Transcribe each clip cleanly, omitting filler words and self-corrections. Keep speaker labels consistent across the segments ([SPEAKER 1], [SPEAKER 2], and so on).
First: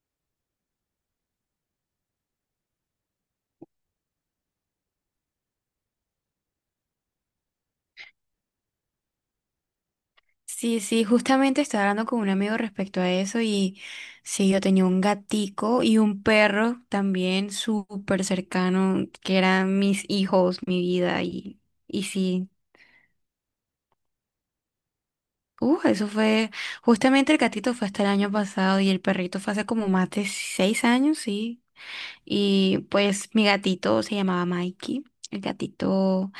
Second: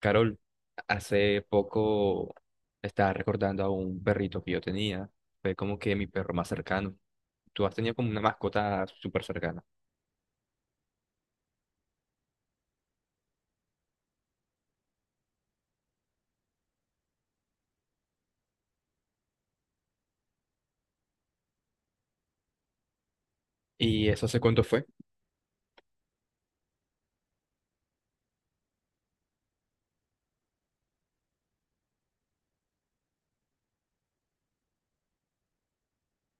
[SPEAKER 1] Carol, hace poco estaba recordando a un perrito que yo tenía. Fue como que mi perro más cercano. Tú has tenido como una mascota súper cercana.
[SPEAKER 2] Sí, sí, justamente estaba hablando con un amigo respecto a eso y sí, yo tenía un gatico y un perro también súper cercano, que eran mis hijos, mi vida y, y sí,
[SPEAKER 1] ¿Y eso hace cuánto fue?
[SPEAKER 2] uh, Eso fue, justamente el gatito fue hasta el año pasado y el perrito fue hace como más de 6 años, sí. Y pues mi gatito se llamaba Mikey. El gatito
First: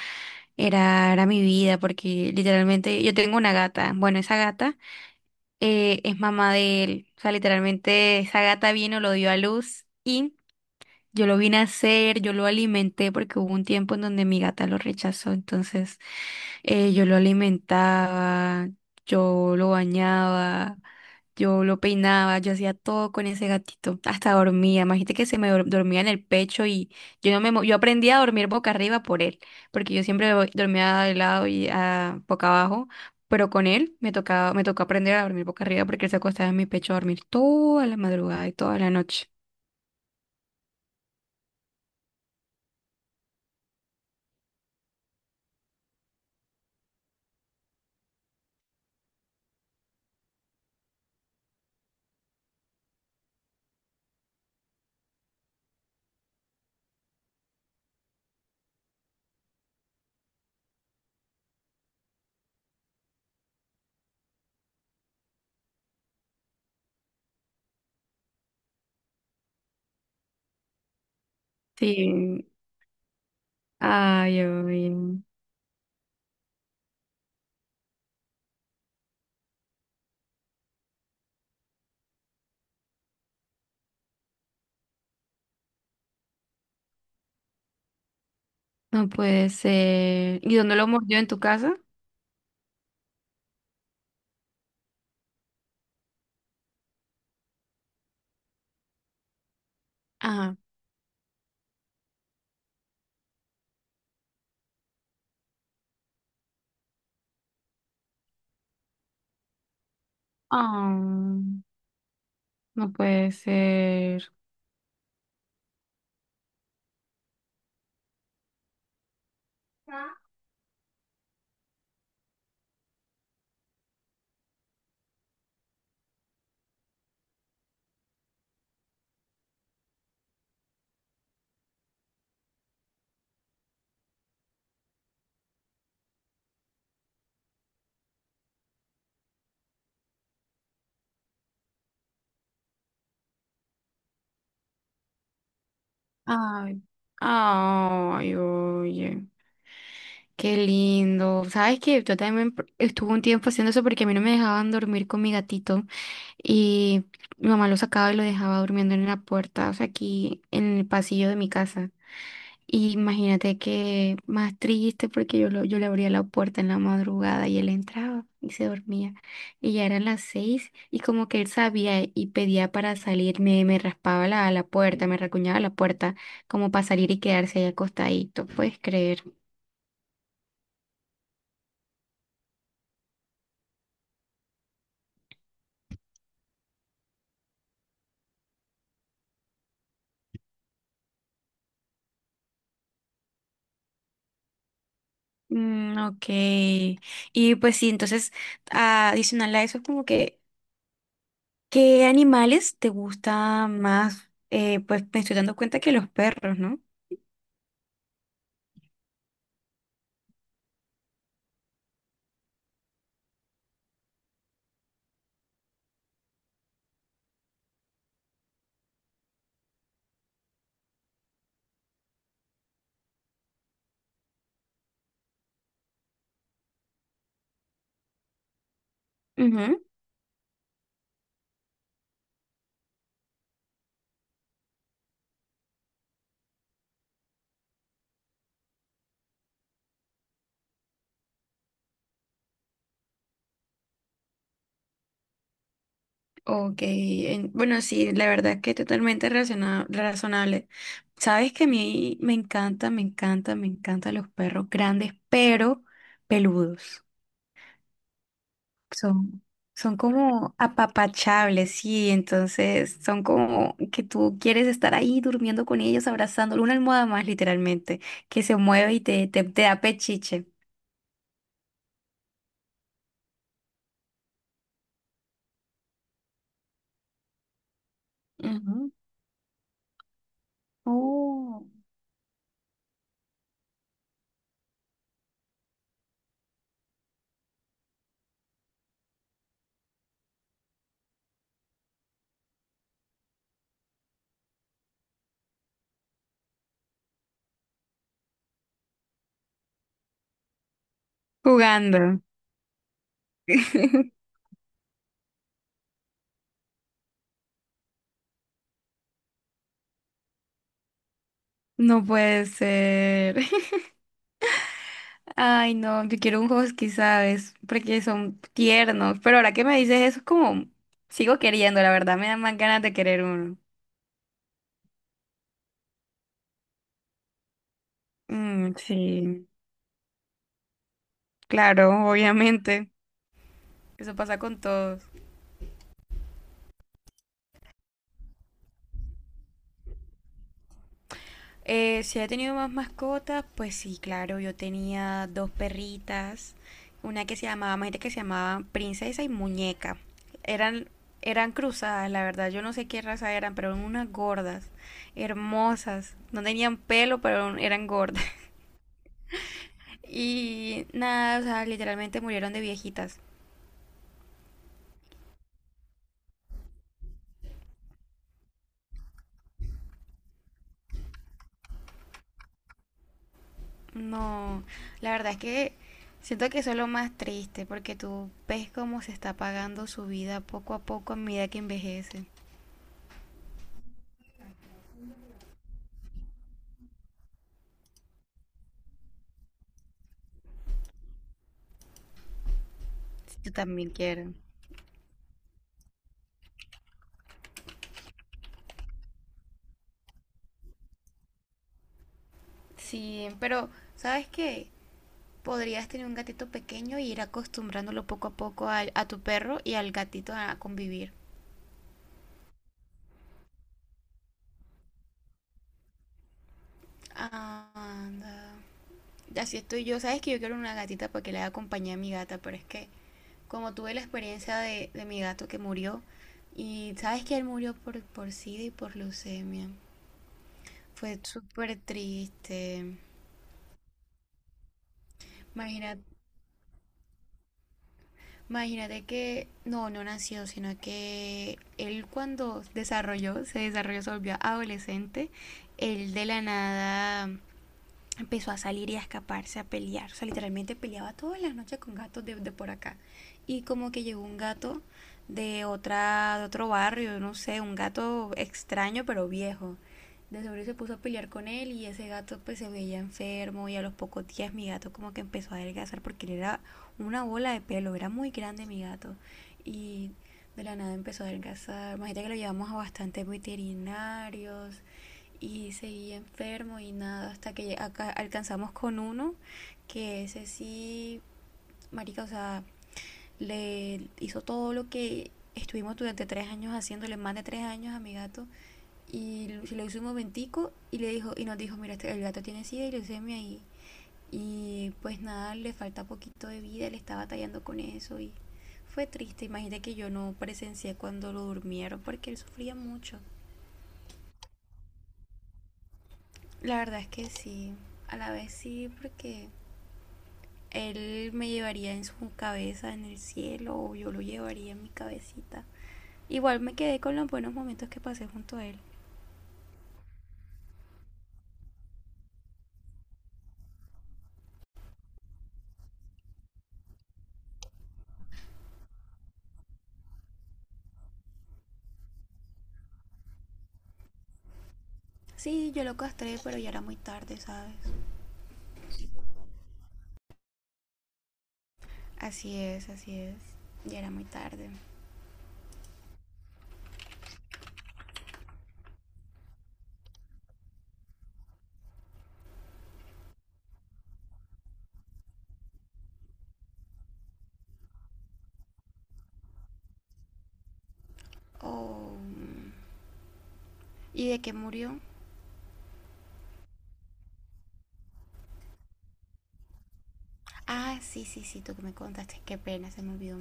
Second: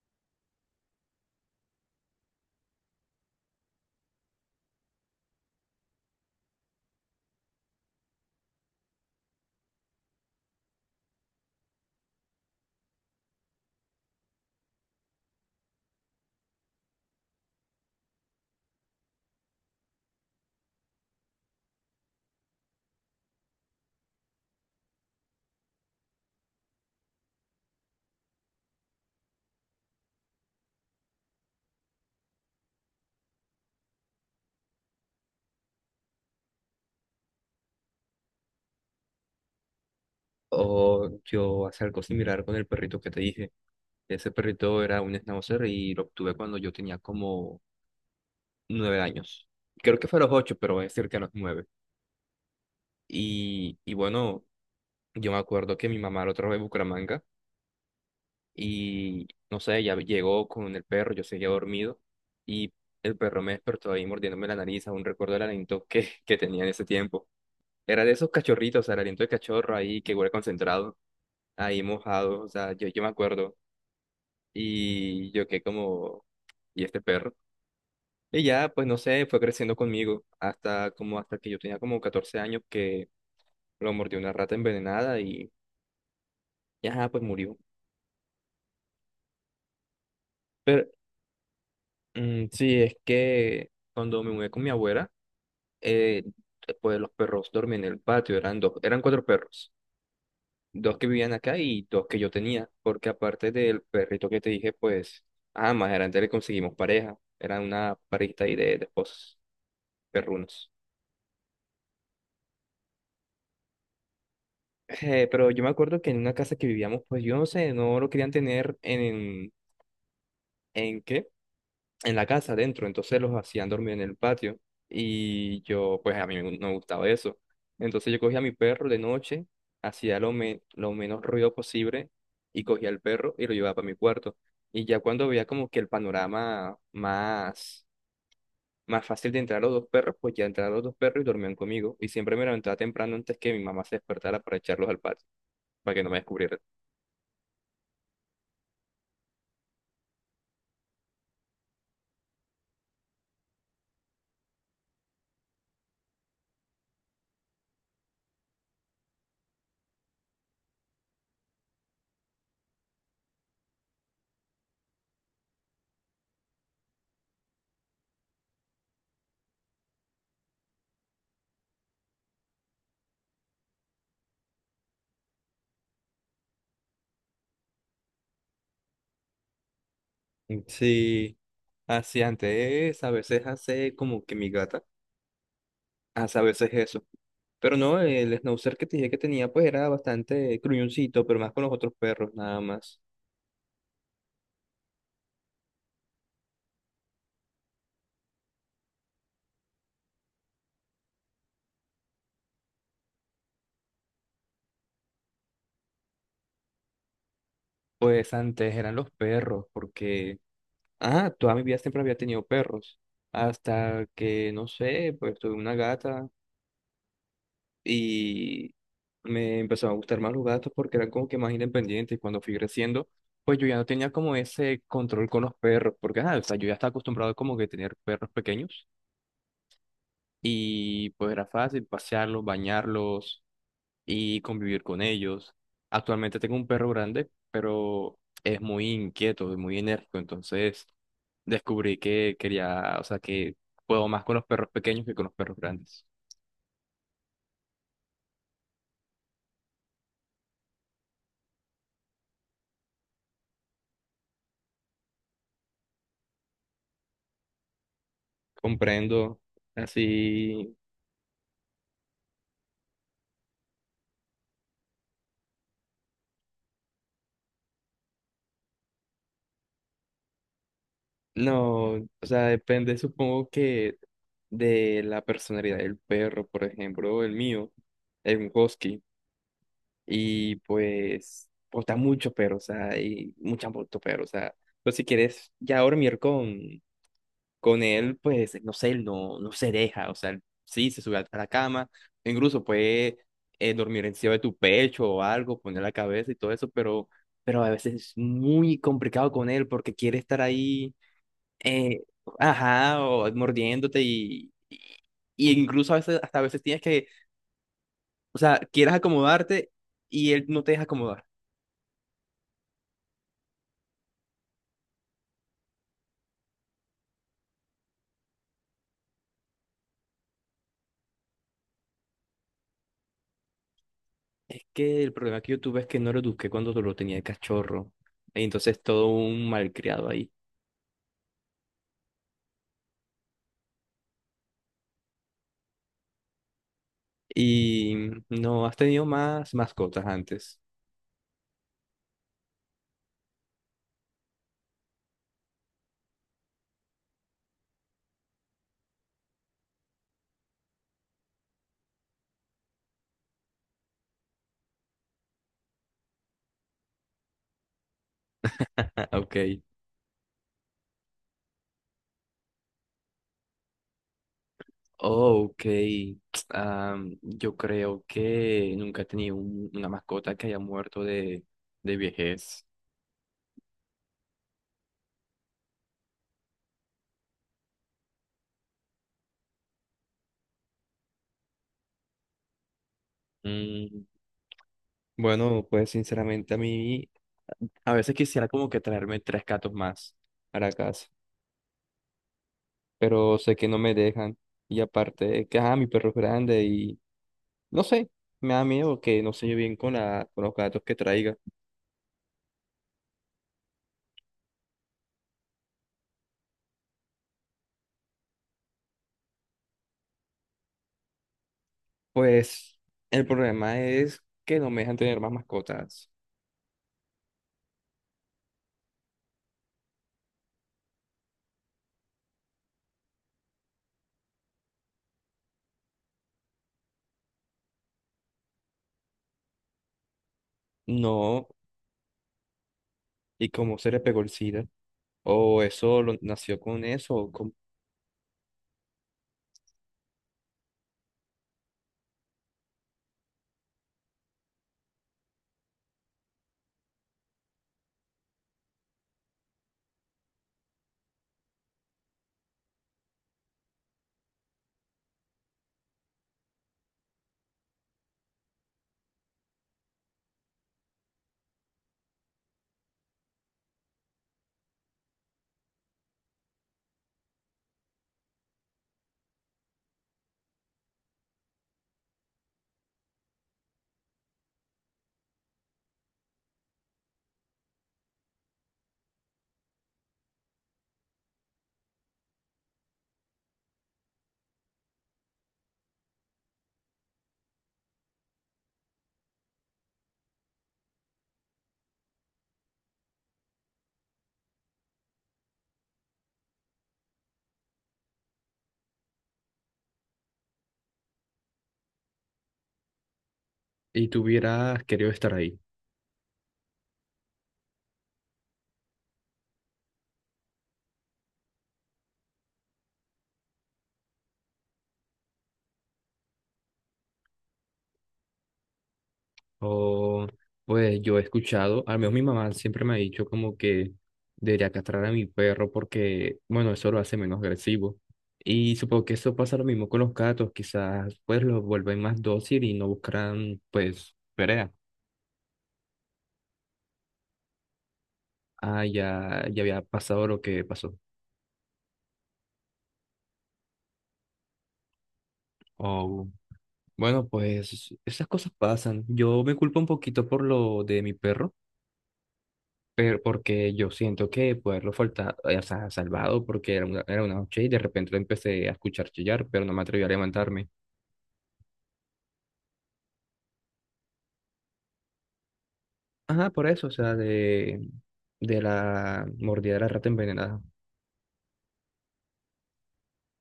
[SPEAKER 2] era mi vida porque literalmente yo tengo una gata. Bueno, esa gata es mamá de él. O sea, literalmente esa gata vino, lo dio a luz y yo lo vine a hacer, yo lo alimenté porque hubo un tiempo en donde mi gata lo rechazó, entonces yo lo alimentaba, yo lo bañaba, yo lo peinaba, yo hacía todo con ese gatito, hasta dormía, imagínate que dormía en el pecho y yo no me, mo- yo aprendí a dormir boca arriba por él, porque yo siempre dormía de lado y boca abajo, pero con él me tocaba, me tocó aprender a dormir boca arriba porque él se acostaba en mi pecho a dormir toda la madrugada y toda la noche.
[SPEAKER 1] O yo hace algo similar con el perrito que te dije. Ese perrito era un schnauzer y lo obtuve cuando yo tenía como nueve años. Creo que fue a los ocho, pero es cerca a los nueve. Y bueno, yo me acuerdo que mi mamá lo trajo de Bucaramanga y no sé, ya llegó con el perro, yo seguía dormido y el perro me despertó ahí mordiéndome la nariz, aún recuerdo el aliento que tenía en ese tiempo. Era de esos cachorritos, o sea, el aliento de cachorro ahí que huele concentrado, ahí mojado,
[SPEAKER 2] Sí.
[SPEAKER 1] o sea, yo me acuerdo
[SPEAKER 2] Ay, oye,
[SPEAKER 1] y yo quedé como, ¿y este perro? Y ya, pues no sé, fue creciendo conmigo hasta como hasta que yo tenía como 14 años que lo mordió una rata envenenada y ajá, pues murió.
[SPEAKER 2] no puede ser. ¿Y dónde
[SPEAKER 1] Pero
[SPEAKER 2] lo mordió? ¿En tu casa?
[SPEAKER 1] mm, sí, es que cuando me mudé con mi abuela, eh, pues los perros dormían en el patio, eran dos, eran cuatro perros,
[SPEAKER 2] Ajá.
[SPEAKER 1] dos que vivían acá y dos que yo tenía, porque aparte del perrito que te dije, pues, ah, más adelante le conseguimos pareja, era una parejita ahí de esposos perrunos.
[SPEAKER 2] Ah, no puede ser.
[SPEAKER 1] Pero yo me acuerdo que en una casa que vivíamos, pues yo no sé, no lo querían tener ¿en qué? En la casa adentro, entonces los hacían dormir en el patio y yo, pues a no me gustaba eso. Entonces yo cogía a mi perro de noche, hacía lo menos ruido posible y cogía al perro y lo llevaba para mi cuarto. Y ya cuando veía como que el panorama más fácil de entrar los dos perros, pues ya entraron los dos perros y dormían conmigo. Y siempre me levantaba temprano antes que mi mamá se despertara para echarlos al patio, para que no me descubrieran.
[SPEAKER 2] Ay. Ay, oye, qué lindo. ¿Sabes qué? Yo también estuve un tiempo haciendo eso porque a mí no me dejaban dormir con mi gatito y mi mamá lo sacaba y lo dejaba durmiendo en la puerta, o sea, aquí en el pasillo de mi casa. Y imagínate que más triste porque yo le abría la puerta en la madrugada y él entraba y se dormía. Y ya eran las seis y como que él sabía y pedía para salir, me raspaba la puerta, me racuñaba la puerta como para salir y quedarse ahí acostadito, ¿puedes creer?
[SPEAKER 1] Sí, así antes, a veces hace como que mi gata. A veces es eso. Pero no, el schnauzer que te dije que tenía, pues era bastante gruñoncito, pero más con los otros perros, nada más.
[SPEAKER 2] Mm, ok. Y pues sí, entonces, adicional a eso, como que ¿qué animales te gusta más? Pues me estoy dando cuenta que los perros, ¿no?
[SPEAKER 1] Pues antes eran los perros, porque, ah, toda mi vida siempre había tenido perros. Hasta que, no sé, pues tuve una gata y me empezaron a gustar más los gatos porque eran como que más independientes. Y cuando fui creciendo, pues yo ya no tenía como ese control con los perros, porque, ah, o sea, yo ya estaba acostumbrado como que tener perros pequeños.
[SPEAKER 2] Ujú.
[SPEAKER 1] Y pues era fácil pasearlos, bañarlos y convivir con ellos. Actualmente tengo un perro grande, pero es muy inquieto, es muy enérgico, entonces descubrí que quería, o sea, que puedo más con los perros pequeños que con los perros grandes.
[SPEAKER 2] Ok, bueno, sí, la verdad es que totalmente razonable. Sabes que a mí me encanta, me encanta, me encantan los perros grandes, pero peludos. Son,
[SPEAKER 1] Comprendo,
[SPEAKER 2] son como
[SPEAKER 1] así,
[SPEAKER 2] apapachables, sí, entonces son como que tú quieres estar ahí durmiendo con ellos, abrazándolo, una almohada más literalmente, que se mueve y te da pechiche.
[SPEAKER 1] no, o sea, depende, supongo que de la personalidad del perro, por ejemplo, el mío es un
[SPEAKER 2] Ujú.
[SPEAKER 1] husky y pues
[SPEAKER 2] Oh.
[SPEAKER 1] está mucho perro, o sea, hay mucha mucho perro, o sea, pero si quieres ya dormir con él, pues, no sé, él no, no se deja, o sea, él sí, se sube a la cama, incluso puede dormir encima de tu pecho o algo, poner la cabeza y todo eso, pero a veces es muy complicado con él porque quiere estar ahí, eh,
[SPEAKER 2] Jugando.
[SPEAKER 1] ajá, o y incluso a veces, hasta a veces tienes que, o sea, quieres acomodarte y él no te deja acomodar.
[SPEAKER 2] No puede ser. Ay, no, yo quiero un husky, ¿sabes? Porque son tiernos, pero ahora que me dices eso es como, sigo queriendo, la verdad, me dan más ganas de querer uno.
[SPEAKER 1] Es que el problema que yo tuve es que no lo eduqué cuando lo tenía de cachorro, y
[SPEAKER 2] Mm,
[SPEAKER 1] entonces todo
[SPEAKER 2] sí,
[SPEAKER 1] un malcriado ahí.
[SPEAKER 2] claro, obviamente. Eso pasa con todos.
[SPEAKER 1] Y no, has tenido más mascotas antes.
[SPEAKER 2] Si he tenido más mascotas, pues sí, claro, yo tenía dos perritas, una que se llamaba, imagínate que se llamaba Princesa y Muñeca. Eran, Eran cruzadas, la verdad, yo no sé qué raza eran, pero eran unas gordas, hermosas, no tenían pelo, pero eran gordas.
[SPEAKER 1] Ah, ok.
[SPEAKER 2] Y nada, o sea, literalmente murieron de viejitas.
[SPEAKER 1] Oh, ok. Am, yo creo que nunca he tenido una mascota que haya muerto de vejez.
[SPEAKER 2] No, la verdad es que siento que eso es lo más triste, porque tú ves cómo se está apagando su vida poco a poco a medida que envejece.
[SPEAKER 1] Mm, bueno, pues sinceramente a mí a veces quisiera como que traerme tres gatos más para casa, pero
[SPEAKER 2] Si tú
[SPEAKER 1] sé que no
[SPEAKER 2] también
[SPEAKER 1] me
[SPEAKER 2] quieres.
[SPEAKER 1] dejan. Y aparte, que ah, mi perro es grande y no sé, me da miedo que no se lleve bien con los gatos que traiga.
[SPEAKER 2] Sí, pero ¿sabes qué? Podrías tener un gatito pequeño y ir acostumbrándolo poco a poco a tu perro y al gatito a convivir.
[SPEAKER 1] Pues el problema es que no me dejan tener más mascotas.
[SPEAKER 2] Anda. Así estoy yo. Sabes que yo quiero una gatita para que le haga compañía a mi gata, pero es que como tuve la experiencia de mi gato que murió, y sabes que él murió por SIDA y por leucemia. Fue
[SPEAKER 1] No,
[SPEAKER 2] súper triste.
[SPEAKER 1] y como se le pegó el SIDA, o eso
[SPEAKER 2] Imagínate,
[SPEAKER 1] nació con eso, o con...
[SPEAKER 2] imagínate que, no, no nació, sino que él cuando desarrolló, se volvió adolescente, él de la nada empezó a salir y a escaparse, a pelear. O sea, literalmente peleaba todas las noches con gatos de por acá. Y como que llegó un gato de otra, de otro barrio, no sé, un gato extraño pero viejo. De seguro se puso a pelear con él y ese gato pues se veía enfermo y a los pocos días mi gato como que empezó a adelgazar porque él era una bola de pelo, era muy grande mi gato y de la nada empezó a adelgazar. Imagínate que lo llevamos a bastantes veterinarios y seguía enfermo y nada, hasta que acá alcanzamos con uno, que ese sí, marica, o sea, le hizo todo lo que estuvimos durante 3 años haciéndole, más de 3 años a mi gato, y se lo hizo un momentico y le dijo, y nos dijo, mira, el gato tiene sida y leucemia y pues nada, le falta poquito de vida, le estaba batallando con eso y fue triste, imagínate que yo no presencié cuando lo durmieron porque él sufría mucho.
[SPEAKER 1] Y tú hubieras querido estar ahí.
[SPEAKER 2] La verdad es que sí, a la vez sí, porque él me llevaría en su cabeza en el cielo o yo lo llevaría en mi cabecita. Igual me quedé con los buenos momentos que pasé junto a él.
[SPEAKER 1] O pues yo he escuchado, al menos mi mamá siempre me ha dicho como que debería castrar a mi perro porque, bueno, eso lo hace menos agresivo. Y supongo que eso pasa lo mismo con los gatos, quizás pues los vuelven más dócil y no buscarán pues pelea.
[SPEAKER 2] Sí, yo lo castré, pero ya era muy tarde, ¿sabes?
[SPEAKER 1] Ah, ya, ya había pasado lo que pasó.
[SPEAKER 2] Así es, así es. Ya era muy tarde.
[SPEAKER 1] Oh. Bueno, pues esas cosas pasan. Yo me culpo un poquito por lo de mi perro, pero porque yo siento que poderlo faltar, o sea, salvado, porque era una noche y de repente lo empecé a escuchar chillar, pero no me atreví a levantarme.
[SPEAKER 2] Oh. ¿Y de qué murió?
[SPEAKER 1] Ajá, por eso, o sea, de la mordida de la rata envenenada.
[SPEAKER 2] Ah, sí, sí, sí, tú que me contaste. Qué pena, se me olvidó.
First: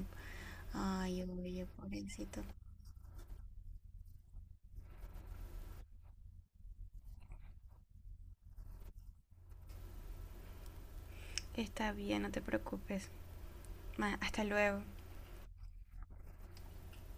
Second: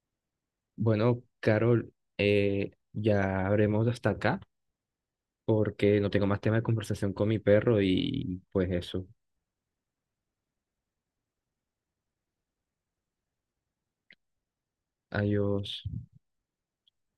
[SPEAKER 1] Bueno,
[SPEAKER 2] Ay, oye,
[SPEAKER 1] Carol,
[SPEAKER 2] pobrecito.
[SPEAKER 1] ya habremos hasta acá, porque no tengo más tema de conversación con mi perro y pues eso.
[SPEAKER 2] Está bien, no te preocupes. Ma, hasta luego.
[SPEAKER 1] Adiós.